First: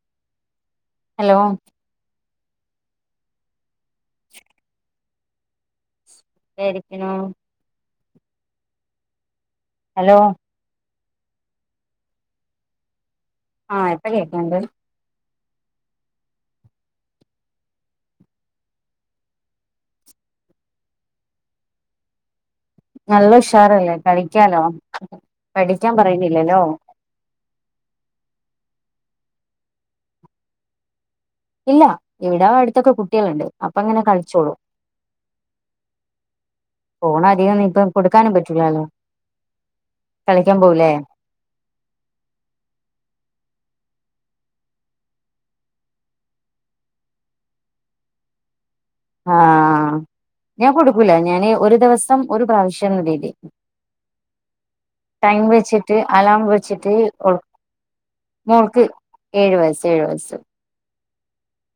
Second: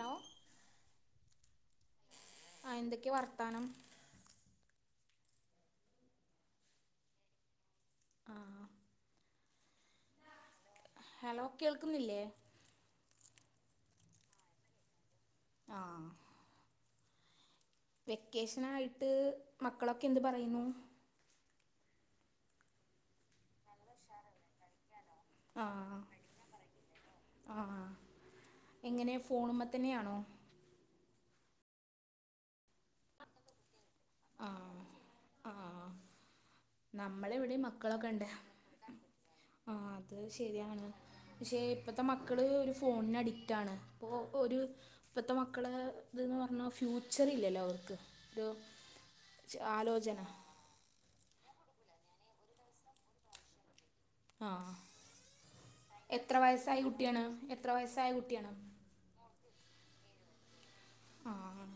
Hello hello ആ എന്തൊക്കെ വർത്താനം [unintelligible] രിക്കുണു ആ ഹലോ ഹലോ കേൾക്കുന്നില്ലേ ആഹ് എപ്പക്കൊക്കെയ ഉണ്ട് ആഹ് വെക്കേഷൻ ആയിട്ട് മക്കളൊക്കെ എന്ത് പറയുന്നു നല്ല ഉഷാറല്ലേ കളിക്കാലോ ആ പഠിക്കാൻ പറയുന്നില്ലല്ലോ ആ എങ്ങനെ ഫോണുമ്പ തന്നെയാണോ ഇല്ല ഇവിട അടുത്തൊക്കെ കുട്ടികളുണ്ട് അപ്പ അങ്ങനെ കളിച്ച ആഹ് ആഹ് ഫോൺ നമ്മളെ അധികം ഇവിടെയും ഇപ്പം മക്കളൊക്കെ ഇണ്ട് കൊടുക്കാനും പറ്റൂലല്ലോ ആഹ് അത് കളിക്കാൻ ശരിയാണ് പോവൂലേ ശ്ശെ ഇപ്പത്തെ മക്കള് ഒരു ഫോണിന് അഡിക്റ്റണ് ഇപ്പൊ ഒരു ഇപ്പത്തെ മക്കള് ഇതന്ന് പറഞ്ഞാ ഫ്യൂച്ചറില്ലല്ലോ അവർക്ക് ഒരു ച് ആഹ് -ആലോചന ഞാൻ കൊടുക്കൂല ഞാന് ഒരു ദിവസം ഒരു പ്രാവശ്യം ന്ന രീതി ആഹ് ടൈം വെച്ചിട്ട് അലാം വെച്ചിട്ട് ഒൾ എത്ര വയസ്സായ കുട്ടിയാണ് മോളുക്ക് ഏഴ് വയസ് ഏഴ് വസ്സ് ആഹ്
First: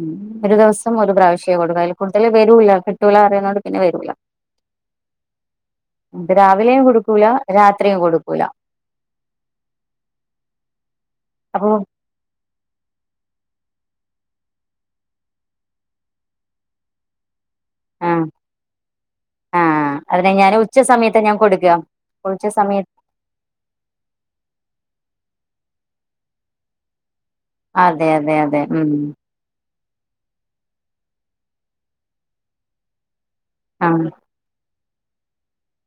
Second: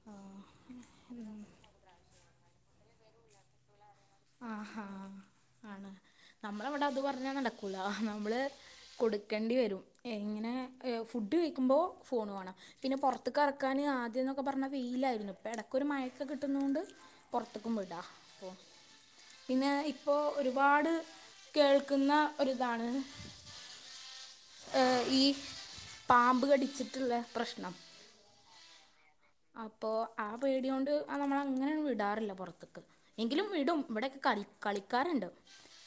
മ്മ് ഒരു ദിവസം ഒരു പ്രാവശ്യേ കൊടുക്ക അതിൽ കൂടുതൽ വരൂല്ല കിട്ടൂല അറിയാവുന്നോണ്ട് പിന്നെ വരൂല്ല ആഹാ ആണ് രാവിലെയും നമ്മളിവ്ട അത് കൊടുക്കൂല പറഞ്ഞാ നടക്കൂല രാത്രിയും നമ്മള് കൊടുക്കൂല കൊടുക്കെണ്ടി വരും ഇങ്ങനെ ഫുഡ് അപ്പൊ കയിക്കുമ്പോ ഫോണ് വേണം പിന്നെ പുറത്ത്ക്ക് എറക്കാന് ആദ്യം ന്നൊക്കെ പറഞ്ഞാ വെയിലാരുന്ന് ഇപ്പ ഇടക്കൊരു മഴൊക്കെ കിട്ടുന്നതൊണ്ട് പുറത്ത്ക്കും വിടാം ആ പ്പോ പിന്നെ ആഹ് ഇപ്പോ അതിനെ ഞാൻ ഉച്ച ഒരുപാട് സമയത്ത് ഞാൻ കൊടുക്കുക കേൾക്ക്ന്ന ഉച്ച ഒരിതാണ് സമയത്ത് ഏഹ് ഈ പാമ്പ് കടിച്ചിട്ടിള്ള പ്രശ്നം അതെ അതെ അതെ മ്മ് അപ്പൊ ആ പേടിയൊണ്ട് ആ നമ്മളങ്ങനങ്ങ് വിടാറില്ല പൊറത്ത്ക്ക് എങ്കിലും വിടും ആഹ് ഇവിടെയക്കെ കളി കളിക്കാറിണ്ട്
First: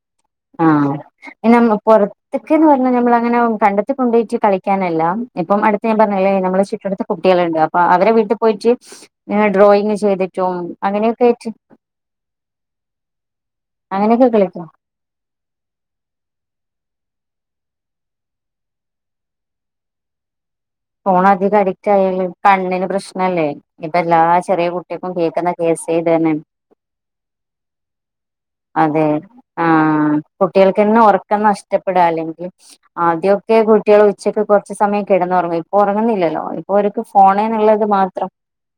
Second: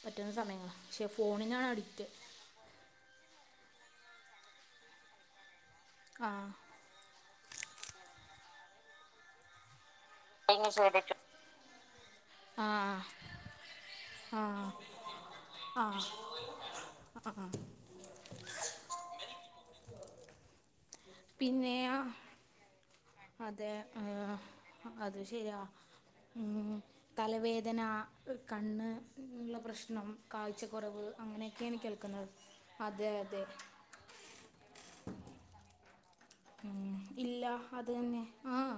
പറ്റുന്ന സമയങ്ങൾ ക്ഷേ ഫോണിനാണ് അഡിക്റ്റ് ത്ക്കെന്ന് പറഞ്ഞ ഞമ്മളങ്ങനെ കണ്ടത്തി കൊണ്ട് പോയിറ്റ് കളിക്കാനല്ല ഇപ്പം അടുത്ത് ഞാൻ ആ പറഞ്ഞല്ലേ നമ്മള ചുറ്റട്ടത്തൊ കുട്ടികളിണ്ട് അപ്പൊ അവരെ വീട്ടി പോയിറ്റ് ഡ്രോയിങ്ങ് ചെയ്തി ആഹ് അങ്ങനെയൊക്കെ കളിക്കും ആഹ് ആഹ് ആഹ് ഫോൺ അധിക പിന്നെ അഡിക്റ്റ് ആയാലും കണ്ണിന് പ്രശ് ശ്നല്ലേ അതെ ഇപ്പൊ ആ, എല്ലാ ചെറിയ കുട്ടികക്കും അത് കേക്കുന്ന ശരിയാ കേസ് ഇത് തന്നെ ഉം, തലവേദന കണ്ണ് അതെ ഇള്ള പ്രശ്നം ആഹ് കായ്ചക്കുറവ് അങ്ങനെയൊക്കെയാണ് കേൾക്കുന്നത് അതെ അതെ ആദ്യൊക്കെ കുട്ടികള് ഉച്ചയ്ക്ക് കുറച്ച് സമയം കിടന്ന് ഒറങ്ങും ഇപ്പൊ ഒറങ്ങുന്നില്ലല്ലോ ഇപ്പൊ ഓര്ക്ക് ഫോണേന്നിള്ളത് മാത്രം ആഹ്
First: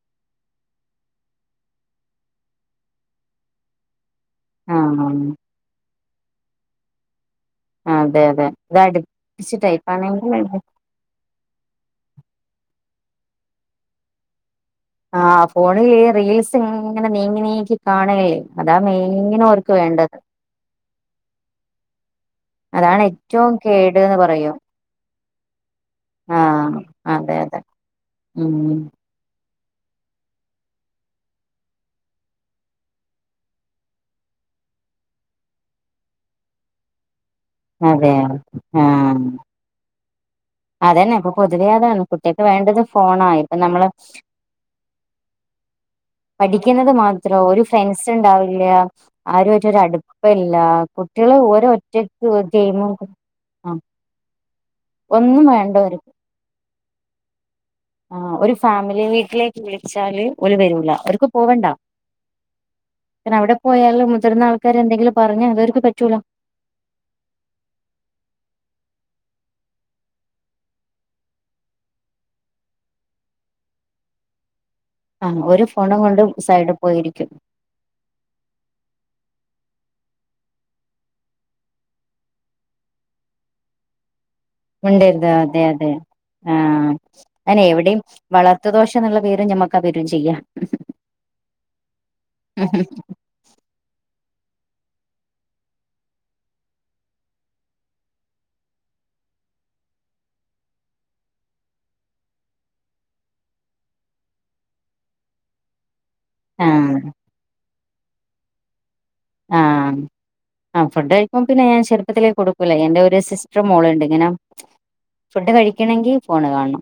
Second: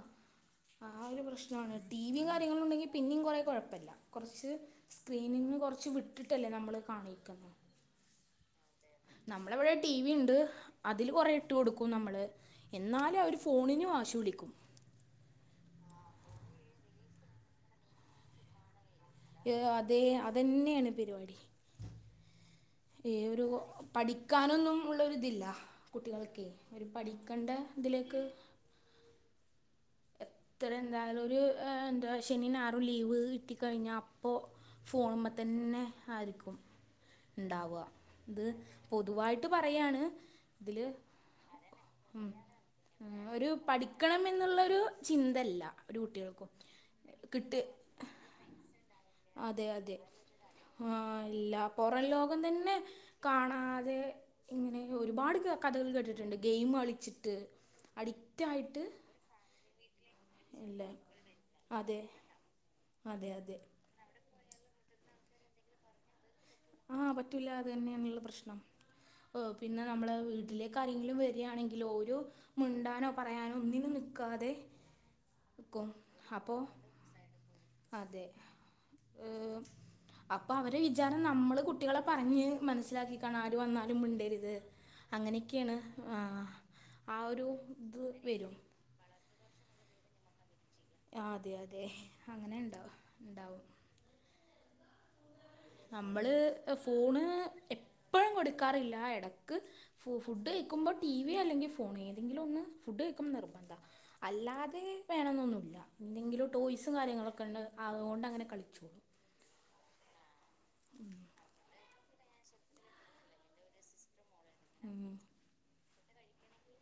ആ ഒരു പ്രശ്നാണ് ടിവിയും കാര്യങ്ങളും ഉണ്ടെങ്കി പിന്യും കുറെേ കുഴപ്പല്ല കുറച്ച് ആഹ് സ്ക്രീനിന്ന് കുറച്ച് വിട്ടിട്ടല്ലേ നമ്മള് കാണിക്കുന്ന ആഹ് അതെ അതെ ഇത് അടുപ്പിച്ച് ടൈപ്പാണെങ്കിൽ [unintelligible] അതില് കൊറേ ഇട്ട് കൊടുക്കും നമ്മള് എന്നാല് അവര് ഫോണിനു വാശി പിടിക്കും ആഹ് ഫോണില് ഈ റീൽസ് ഇങ്ങനെ നീങ്ങി നീക്കി കാണ്ല്ലേ അതാ മെയ്ങ്ങന ഏ, ഓർക്ക് അതേ വേണ്ടത് അതന്നെയാണ് അതാണ് ഏഹ് ഒരു ഏറ്റവും കേട്ന്ന് പറയും പഠിക്കാനൊന്നും ഉള്ളൊരിതില്ല കുട്ടികൾക്കെ അവര് പഠിക്കണ്ട ഇതിലേക്ക് മ്മ് എത്ര എന്തായാലും ഒരു എന്താ ശനി ഞാറും ലീവ് കിട്ടിക്കഴിഞ്ഞ അപ്പൊ ഫോണുമ്മത്തന്നെ ആയിര്ക്കും ഇണ്ടാവുഅ അതെ ഇത് ആഹ് പൊതുവായിട്ടും പറയാണ് ഇതില് അതന്നെ ഇപ്പൊ പൊതുവേ അതാണ് മ്മ്- കുട്ടികൾക്ക് വേണ്ടത് മ്മ് ഫോണാ ഒരു ഇപ്പൊ നമ്മള് പഠിക്കണം എന്നുള്ള രു ചിന്തല്ല ഒരു കുട്ടികൾക്കും പഠിക്കുന്നത് മാത്രോ കിട്ട് ഒരു ഫ്രണ്ട്സ് ഉണ്ടാവില്ല അതെ, ആരുമായിട്ട് ഒരു അതെ അടുപ്പല്ല ആഹ് കുട്ടികള് ഇല്ല ഓരോ പൊറം ഒറ്റക്ക് ലോകം തന്നെ ഗെയിമും ആ കാണാതെ ഇങ്ങനെ ഒരുപാട് ഒന്നും വേണ്ട ക-കഥകൾ അവർക്ക് കേട്ടിട്ടിണ്ട് ഗെയിം കളിച്ചിട്ട് ആഹ് ഒരു അഡിക്റ്റായിട്ട് ഫാമിലി വീട്ടിലേക്ക് വിളിച്ചാല് ഓല് വരൂല ഇല്ലേ ഓര്ക്ക് പോവണ്ടാ. അതെ അതെ പിന്ന അവിട അതെ പോയാല് മുതിർന്ന ആൾക്കാരെന്തെങ്കിലും പറഞ്ഞാ അതവര്ക്ക് പറ്റൂല. ആഹ് പറ്റൂല അത് തന്നെയാണ്ല്ല പ്രശ്നം. ഓഹ് പിന്നെ നമ്മളെ വീട്ടിലേക്കാരെങ്കിലും വര്യാണെങ്കിലോരു മുണ്ടാനോ പറയാനോ ഒന്നിനും നിക്കാതെ ആഹ് ഒരു ഫോണ്കൊണ്ടും സൈഡി പോയിരിക്കും. അതെ അപ്പ അവര് വിചാര നമ്മള് കുട്ടികളെ പറഞ്ഞ് മനസ്സിലാക്കി കാണ ആര് വന്നാലും മുണ്ടരുത്. മിണ്ടരുത് അതെ, അതെ ആഹ് ആ ഒരു അയിന് എവിടെയും ഇത് വരും വളർത്തു ദോഷ ന്നുള്ള പേരും ഞമ്മക്ക് അതരു ചെയ്യാം. ആഹ് അതെ, അതെ അങ്ങനെ ഇണ്ടാവ ഉണ്ടാവും. നമ്മള് ഫോണ് എപ്പഴും കൊടുക്കാറില്ല. ആ എടക്ക് ഫു, ഫുഡ് കയിക്കുമ്പോ ടിവിയ അല്ലെങ്കി ഫോണ് ഏതെങ്കിലും ഒന്ന് ഫുഡ് കഴിക്കമ്പ നിർബന്താ. അല്ലാതെ വേണെന്നൊന്നുല്ല. എന്തെങ്കിലും ആ ടോയ്സും കാര്യങ്ങളൊക്കെണ്ട് അതുകൊണ്ട്ങ്ങനെ കളിച്ചോളൂ. ആഹ് ആ ഫുഡ് കഴിക്ക്മ്പ പിന്നെ ഞാൻ ചെറുപ്പത്തിലേകൊടു ക്കൂല എന്റെ ഒരു സിസ്റ്ററ മോളുണ്ട് ഇങ്ങനെ ഉം. ഫുഡ് കഴിക്കണെങ്കി ഫോണ് കാണണം.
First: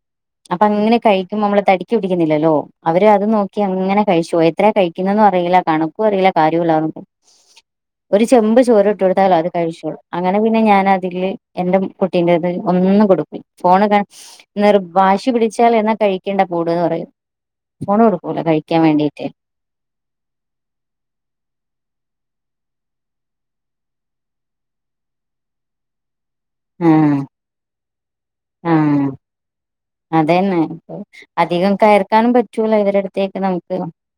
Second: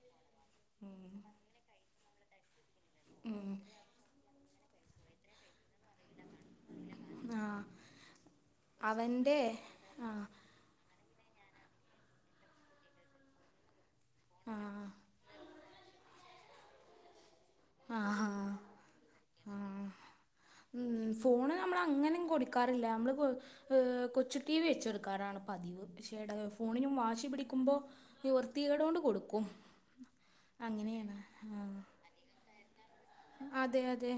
അപ്പൊ അങ്ങനെ കഴിക്കുമ്പോ നമ്മള് തടി പിടിക്കുന്നില്ലല്ലോ അവര് അത് നോക്കി അങ്ങനെ കഴിച്ചു പോ എത്ര കഴിക്കുന്നെന്നും അറിയില്ല കണക്കും അറിയില്ല. കാര്യോ ആ ഒരുചെമ്പ് ചോറ് എട്ടടുത്താലും അവൻ്റെ അത് കഴിച്ചോളും. ആ അങ്ങന പി പിന്നെ ഞാനതില് എന്റെ കുട്ടീന്റത് ഒന്ന് കൊടുക്ക ഫോണ് ക ആ നിർ വാശി പിടിച്ചാല് എന്നാ കഴിക്കണ്ട കുട്ന്ന് പറയും. ഫോണ് ടുക്കൂല കഴിക്കാൻ വേണ്ടീട്ട്. ആഹ് ഉം ഫോണ് നമ്മളങ്ങനെ കൊടുക്കാറില്ല നമ്മള് കൊ ഹ് കൊച്ചു ടി വി വെച്ചെടുക്കാറാണ് പതിവ് പക്ഷേട ഫോണിനും ആഹ് വാശി പിടിക്കുമ്പോ നിവർത്തിയെടോണ്ട് ആഹ് കൊടുക്കും. അങനെണ് ആഹ്. കാനും പറ്റൂല ഇവരട് അതെ, അതെ.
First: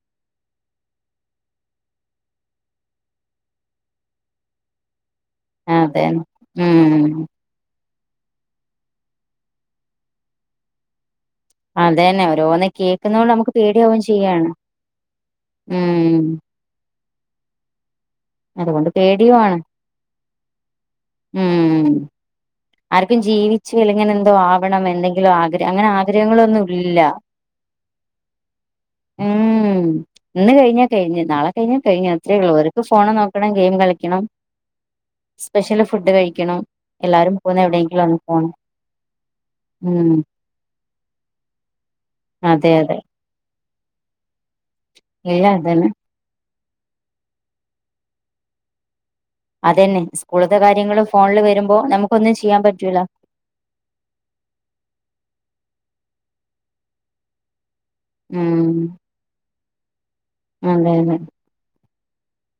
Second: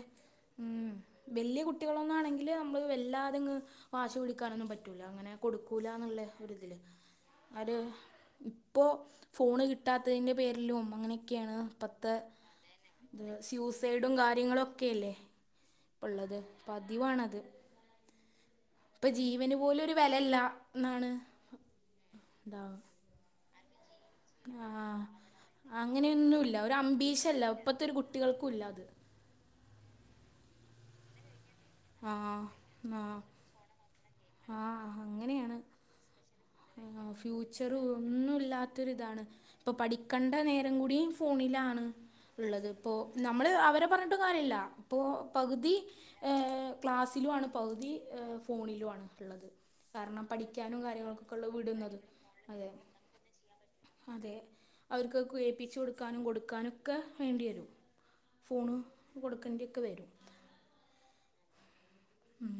ഉം വല്യ കുട്ടികളൊന്നുംആണെങ്കില് നമ്മൾ വല്ലാതെങ്ങ് വാശി പിടിക്കാനൊന്നും പറ്റൂല്ല അങ്ങനെ. അതെ കൊടുക്കൂലാന്നുള്ള ഒരിതില്. ഉം ആര് ഇപ്പോ ഫോണ് കിട്ടാത്തതിന്റെ പേരിലും അങ്ങനെ ക്കെണ്. പത്തെ അതന്നെ ഓരോന്ന് കേൾക്കുന്നോണ്ട് നമുക്ക് സ്യുസ് പേടിയാവും സൈഡും ചെയ്യാണ് കാര്യങ്ങളും ഒക്കെ അല്ലേ. ഉം പ്പഉള്ളത് പതിവാണത്. അതുകൊണ്ട് ഇപ്പൊ ജീവന് പേടിയുമാണ് പോലും ഒരു വെലല്ല എന്നാണ്. ഉം എന്ത ആർക്കും ജീവിച്ചു അല്ലങ്ങനെ എന്തോ ആവണം എന്തെങ്കിലും ആഗ്രഹ അങ്ങനെ അങ്ങനെയൊന്നുമില്ല ആഗ്രഹങ്ങളൊന്നും ഒരു ഇല്ല. അംബീഷല്ല ഇപ്പോഴത്തെ ഒരു കുട്ടികൾക്കും ഇല്ല അത് ഉം. ഇന്ന് കഴിഞ്ഞ കഴിഞ്ഞ് നാളെ കഴിഞ്ഞ കഴിഞ്ഞ ആ അത്രേ ഉള്ളൂ ഓര്ക്ക് ഫോണ നോക്ക ണം. ഗെയിം കളിക്കണം. ആഹ അങ്ങനെയാണ്. സ്പെഷ്യല് ഫുഡ് കഴിക്കണം. ആഹഫ്യൂ. എല്ലാരും പോകുന്ന ചറും എവിടെയെങ്കിലും ഒന്ന് ഒന്നും പോണം ഇല്ലാത്തൊരുഇതാണ് ഇപ്പൊ ഉം പഠിക്കണ്ട നേരം കൂടി ഫോണിലാണ് ഉള്ളത് അതെ ഇപ്പോ അതെ നമ്മള് അവരെ പറഞ്ഞിട്ട് കാര്യല്ല. ഇപ്പൊ ഇല്ല പകുതി അതന്നെ ഏക്ലാസ്സിലുമാണ് പകുതി ഫോണിലുമാണ്. ള്ളത്. അതന്നെ കാരണം സ്കൂളത്തെ പഠിക്കാനും കാര്യങ്ങള് കാര്യങ്ങളൾക്കൊക്കെ ഫോണില് ഉള്ള വരുമ്പോ വിടുന്നത് നമുക്കൊന്നും ചെയ്യാൻ അതെ. പറ്റൂല അതെ അവർക്ക് കേപ്പിച്ച് കൊടുക്കാനും കൊടുക്കാനൊക്കെ വേണ്ടി വരും. ഉം ഫോണ് കൊടുക്കേണ്ടി ഒക്കെ വരും. അതെ അതെ. ഉം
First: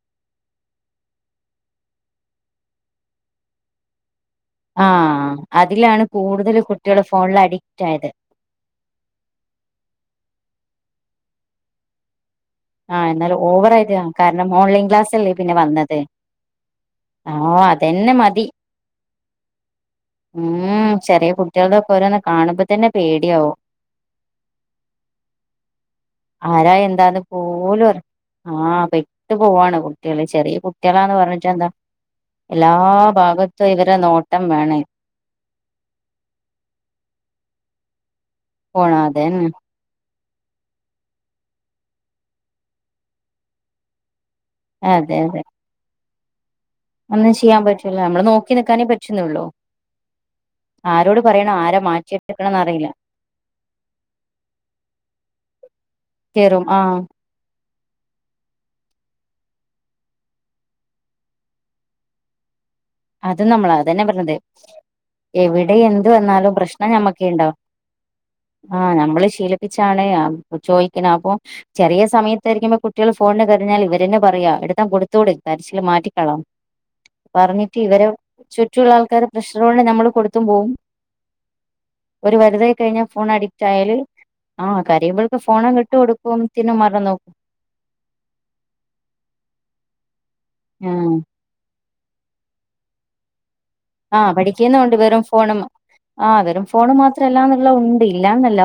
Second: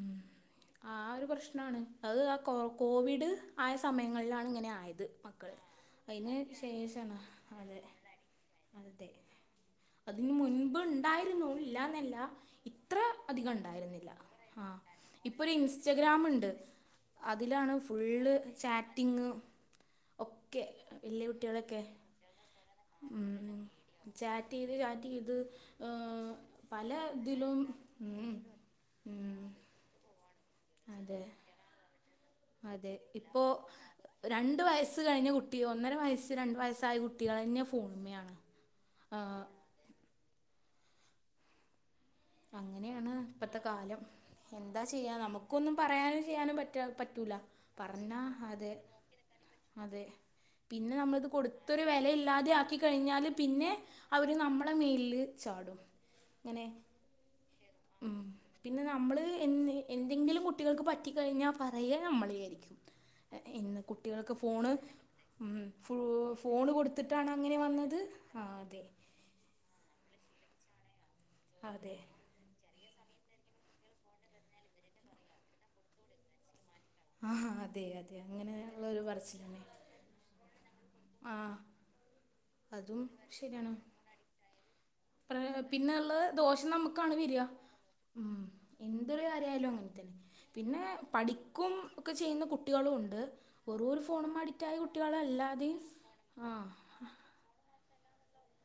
ആഹ ഒരു പ്രശ്നമാണ് അത് ആഹ കോവിഡ് ആയ സമയങ്ങളിലാണ് ഇങ്ങനെ ആയത് ആഹ് മക്കള്. അതിലാണ് അതിന് കൂടുതല് കുട്ടികള് ശേഷണ് ഫോണില് അതെ. അഡിക്റ്റ് ആയത് അതെ. അതിന് മുൻപ് ഉണ്ടായിരുന്നു ഇല്ലാന്നല്ല ഇത്ര ആഹ് എന്നാലും അധികം ഓവറായിട്ട് ഉണ്ടായിരുന്നില്ല. കാരണം ആഹ ഓൺലൈൻ ക്ലാസ് അല്ലേ ഇപ്പൊ ഒരു പിന്നെ വന്നത് ഇൻസ്റ്റഗ്രാാം ഉണ്ട്. ആഹ് അതിലാണ് അതന്നെ ഫുള്ള് മതി ചാറ്റിങ്. ഒക്കെ. ഉം വലിയ ചെറിയ കുട്ടികളൊക്കെ കുട്ടികളുടെക്കെ ഓരോന്ന് കാണുമ്പോ തന്നെ പേടിയാവും ഉം. ചാറ്റ് ചെയ്ത് ചാറ്റ് ചെയ്ത് ആരാ പല എന്താന്ന് ഇതിലും പോലും അറി മ് ആഹ് പെട്ട്പോവാണ് കുട്ട്യാള് ചെറിയ കുട്ട്യളാണ് അതെ പറഞ്ഞിട്ട് എന്താ. എല്ലാ അതെ ഭാഗത്തും ഇവരെ നോട്ടം വേണേയ് ത്കഴിഞ്ഞ കുട്ടി ഒന്നര വയസ്സ് രണ്ട് വയസ്സായ കുട്ട്യാളെന്നെ ഫോണിൽ ആണ് ഫോണ് അതെന്നെ അങ്ങനെയാണ് ഇപ്പത്തെ കാലം എന്താ ചെയ്യാ അതെ അതെ ന്നമുക്കൊന്നും പറയാനും ചെയ്യാനും പറ്റ് ട്ട്യാള് ഒന്നും പറ്റൂല ചെയ്യാൻ പറ്റൂല പറഞ്ഞാ നമ്മള് നോക്കി അതെ നിക്കാനേ പറ്റുന്നുള്ളൂ അതെ പിന്നെ ആരോട് ന്നമ്മളിത് പറയണം ആരാ കൊടുത്തൊരു വെലയില്ലാതെ മാറ്റിയെടുക്കണംന്ന് ആക്കി അറിയില്ല കഴിഞ്ഞാല് പിന്നെ അവര് ന്നമ്മളെമേല് ചാടും കേറും ആഹ മ്മ് പിന്നെ ന്നമ്മള് എന്ന് എന്തെങ്കിലും കുട്ടികൾക്ക് പറ്റി കഴിഞ്ഞാ പറയ ന്നമ്മളെ ആയ്രിക്കും. അത് എഹ് നമ്മള ഇന്ന് അതന്നെ പറഞ്ഞത് കുട്ടികൾക്ക് ഫോണ് ഉം എവിടെ ഫോ എന്ത് വന്നാലും ഫോണ് പ്രശ്നം ഞമ്മക്കേ കൊട്ത്ത്ട്ടാണ് ഉണ്ടാവൂ അങ്ങനെ വന്നത് ആഹ് അതെ. ഇചാണ് ചോയിക്ക്ണേ അപ്പോ അതെ ചെറിയ സമയത്തായ്രിക്കുമ്പോ കുട്ട് ട്ട്യാള് ഫോണിന് കരഞ്ഞാൽ ഇവരെന്നെ പറയാ എടുത് കൊടുത്തുട് കരച്ചില് മാറ്റിക്കളം ആ പറഞ്ഞ് അതെ തിവരം അതെ അങ്ങനെയുള്ള ചുറ്റുള്ള ഒരു ആൾക്കാരേ പ്രശ്നം കൊണ്ട് ഞമ്മള് കൊട്ത്തും പോവും. ആഹ് ഒരു പരുതായി കഴിഞ്ഞാ ഫോൺ അഡിക്റ്റ് ശരിയാണ് ആയാല് ആഹ് കരയുമ്പൾക്ക് പ്ര- ഫോണങ്ങ് പിന്നെ ഉള്ള ദോഷം ഇട്ട്കൊട്ക്കോംത്തിന് നമുക്കാണ് മറന്നോകും. വരിക ഉം എന്തോരു കാര്യായാലും അങ്ങൻതന്നെ പിന്നെ ആഹ് പഠി ക്കും ഒക്കെ ചെയ്യുന്ന കുട്ട്യാളുണ്ട് വെറും ഒരു ആഹ് ഫോണുമ്മെ അഡിറ്റായ പഠിക്കുന്നുണ്ട് വെറും കുട്ടികളല്ലാതിം ആഹ് ട്ടല്ലന്ന്ള്ളെ ഉണ്ട് ഇല്ലാന്നല്ല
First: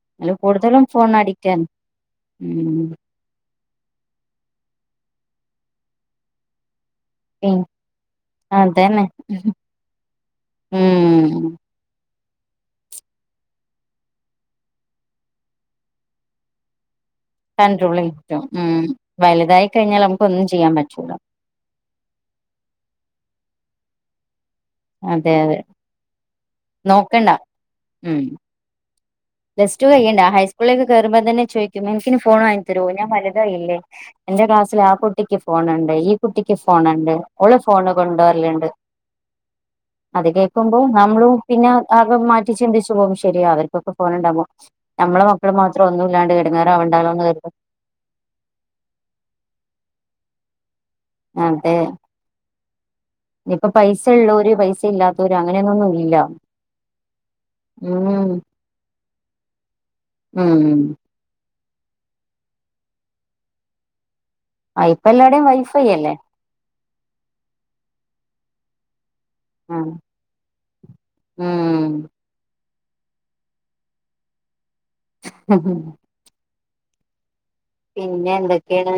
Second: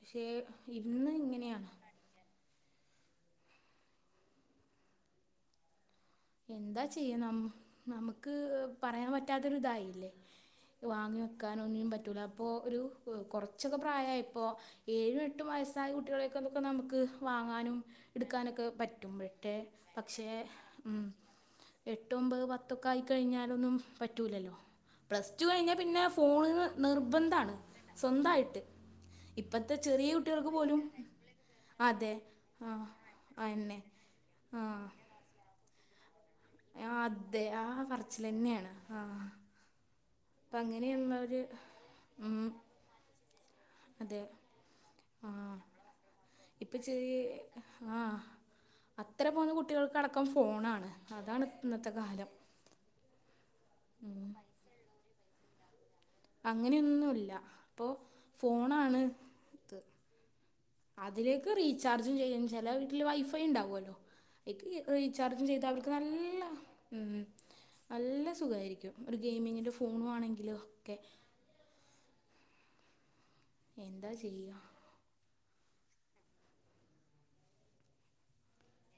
പക്ഷേ കൂടുതലും ഇന്ന് ഫോണിനടിറ്റാണ്. ഇങ്ങനെയാണ് മ്മ് എന്താ ചെയ്യ ന്നമ്ക്ക് അതന്നെ പറയാൻ പറ്റാത്തൊരു ഇതായില്ലേ. യ് വാങ്ങി ഉം വെക്കാനൊന്നിനും പറ്റൂല. പ്പോഒരു ഹ് കൊറച്ചൊക്കെ പ്രായായപ്പോഏഴും എട്ടും വയസ്സായ കുട്ടികളൊക്കെന്നൊക്കെ ന്മുക്ക് വാങ്ങാനും കൺട്രോൾ കിട്ടും ഇട്ക്കാനൊക്കെ ഉം പറ്റും മ്പറ്റെ വലുതായി കഴിഞ്ഞാൽ നമുക്ക് പക്ഷേ ഒന്നും ചെയ്യാൻ ഉം, പറ്റൂല എട്ട് ഒമ്പെ പത്തൊക്കായിക്കഴിഞ്ഞാലൊന്നും പറ്റൂല്ലല്ലോ പ്ലസ് അതെ റ്റു അതെ കഴിഞ്ഞാ പിന്നെ ഫോണ് ന്ന് നോക്കണ്ട നിർബന്ധാണ് ഉം സ്വന്തായിട്ട് പ്ലസ് റ്റു കയ്യണ്ട ഹൈസ്കൂളിലേക്ക് കേറുമ്പോ തന്നെ ചോയ്ക്കും അതെ എൻഫിന് ഫോൺവാങ്ങി ആ തരോ ഞാൻ ആ വലുതായില്ലെ എന്നെ എന്റെ ക്ലാസ്സിലാ ആ കുട്ടിക്ക് ഫോണ് ണ്ട് ഈ കുട്ടിക്ക് ഫോണ് ആ ണ്ട് അതെ ഓള് ആ ഫോണ് കൊണ്ട് പറച്ചിൽ വെരൽണ്ട് തന്നെയാണ് ആ അത് അപ്പം കേക്കുമ്പോ അങ്ങനെയുള്ള ന്നമ്മളും ഒരു പിന്നെ ആകെ ഉം, മാറ്റി ചിന്തിച് യ്പോവും ശരിയാ അവർക്കൊക്കെ ഫോണ് അതെ ണ്ടാവുമ്പോ ഞമ്മളെ ആ മക്കള് മാത്രം ഒന്നുല്ലാണ്ട് എടങ്ങേറാവണ്ടാന്ന് കെര്തും ആഹ് അത്ര പോന്ന കുട്ട്യാൾക്ക് അടക്കം ഫോണാണ് അതാണ് അതെ ഇന്നത്തെ കാലം ഇപ്പൊ പൈസ ഉം. ഇള്ളോര് പൈസ ഇല്ലാത്തോര് അങ്ങനെന്നുന്നുല്ല അങ്ങനെയൊന്നുംല്ല ഇപ്പൊ ഫോണാണ് ഇത് ഉം അതിലേക്ക് റീചാർജുംചെയ്യും ചെല വീട്ടില് വൈഫൈണ്ടാവോലോ അയ്ക്ക് ഇപ്പ റീചാർജും എല്ലാടേം ചെയ്ത വൈഫൈ ഓൽക്ക് അല്ലേ ന്നല്ല ഉം ന്നല്ല സുഖായിരിക്കും ഒര് ഗെയിമിങ്ങി്ന്റെ ആഹ് ഫോണു ആണെങ്കിലൊക്കെ ഉം എന്താ ചെയ്യാ ഉം ഹ് ഹ് പിന്നെ എന്തക്കേണ്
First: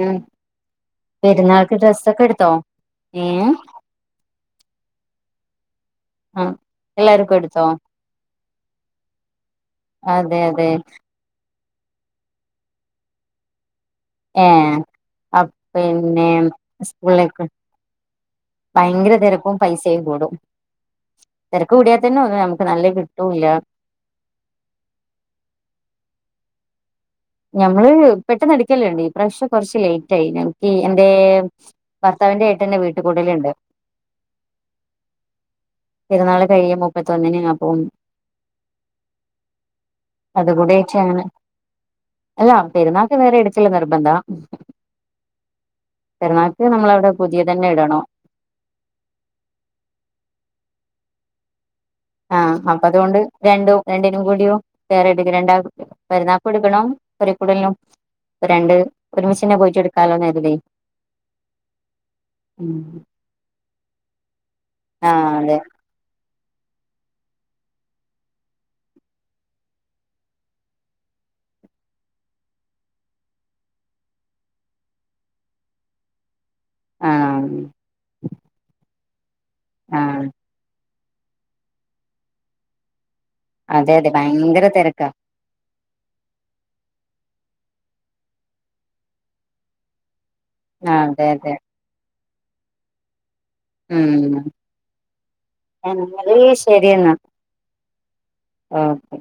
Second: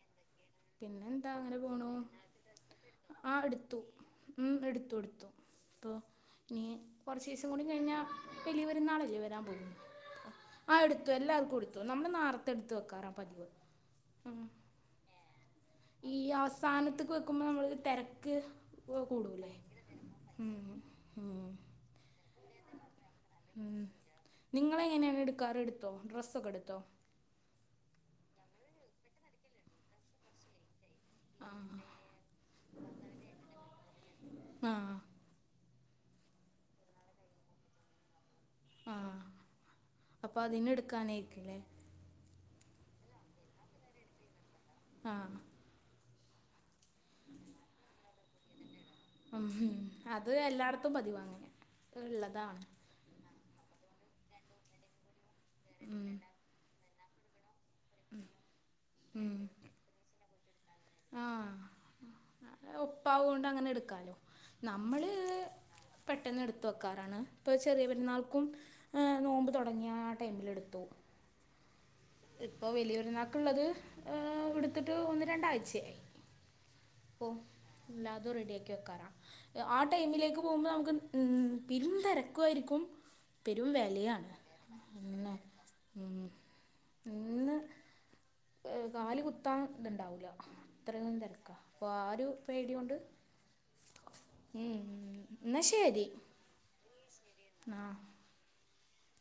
പിന്നെന്താ അങ്ങനെ പോണൂ ആഹ് ഏഹ് ഇട്ത്തു ഉം ഇട്ത്തു ഇട്ത്തു ഇപ്പൊ ആഹ് ഇഞ്ഞി എല്ലാർക്കും കൊർച്ചീസം കൂടി എടുത്തോ കഴിഞ്ഞാ വലിയ പെരുന്നാളല്ലെ വരാൻ പോവുന്നെ അതെ അതെ ആഹ് എട് ത്തു എല്ലാർക്കും ഇട്ത്തു ന്നമ്മള് ന്നാർത്തെ ഇട്ത്ത് വെക്കാറാ പതിവ് ഉം. ഏഹ് ഈ അപിന്നെ അവസാനത്തേക്ക് വെക്കുമ്പോൾ സ്കൂളിലേക്കും നമ്മൾ തിരക്ക് ഭയങ്കര കൂടൂലേ തെരക്കും പൈസയും കൂടും ഉം. ഉം. തെരക്ക് കൂടിയാത്തന്നെ ഒന്നും നമുക്ക് നല്ല കിട്ടൂല്ല നിങ്ങളെങ്ങനേണ് ഇട്ക്കാറ് എട്ത്തോ ഡ്രസ്സൊക്കെ എട്ത്തോ ഞമ്മള് പെട്ടെന്ന് എട്ക്കല്ണ്ട് ഈ പ്രാവശ്യം കെറച്ച് ലേറ്റ് ആയി ഞങ്ങ ഈ എന്റേ ആ ഭർത്താവിന്റെ ഏട്ടന്റെ വീട്ട്കൂടല്ണ്ട് ആഹ് പെര്ന്നാള് കഴിയ മുപ്പത്തൊന്ന്ന് അപ്പോ ആഹ് അപ്പൊ അതിന് അതുകൂടെ അങ്ങനെ ഇട്ക്കാനായിക്ക്ല്ലേ അല്ല പെരുന്നാക്ക് വേറെ എടുക്കല് നിർബന്ധാ ആഹ് പെരുന്നാക്ക് നമ്മള അവിടെ പുതേതന്നെ ഇടണം ഉം അത് എല്ലാടത്തും പതിവാങ്ങനെ ആഹ് ഇള്ളതാണ് അപ്പൊ അതുകൊണ്ട് രണ്ടോ രണ്ടിനും കൂടിയോ വോറട്ക്ക് രണ്ടാ പെരുന്നാക്കും എട്ക്കണം പൊരീകൂടൽനും രണ്ട് ഉം ഒരുമിചന്നെ പോയിട്ട് എടുക്കാലോന്ന് കരുതി ഒപ്പാവോണ്ട് അങ്ങനെ എടുക്കാലോ നമ്മള് ആഹ് അതെ പെട്ടെന്ന് എട്ത്ത് വെക്കാറാണ് ഇപ്പൊ ചെറിയ പെരുന്നാൾക്കും ആഹ് നോമ്പ് തൊടങ്ങിയ ആ ടൈമില് എട്ത്തു ഇപ്പൊ വലിയരുന്നാക്ള്ളത് ഇട്ത്തിട്ട് ഒന്ന് രണ്ടാഴ്ചയായി പ്പോ ആഹ് എല്ലാതും റെഡിയാക്കി വെക്കാറാ ആ ആഹ് ടൈമിലേക്ക് പോകുമ്പോ ന്നമക്ക് ഉം പെരും തെരക്കോയിരിക്കും പെരും അതെ അതെ വെലയാണ് ഭയങ്കര തിരക്കാ പിന്നെ ഉം ഇന്ന് ഏ് കാല് കുത്താൻ ഇത്ണ്ടാവൂല ആഹ് അത്രയും അതെ അതെ തെരക്കാ അപ്പൊ ആ ഒരു പേടിയോണ്ട് ഉം ഉം ഇന്നാ ശരി. ശരി എന്നാ. ആഹ്. ആഹ്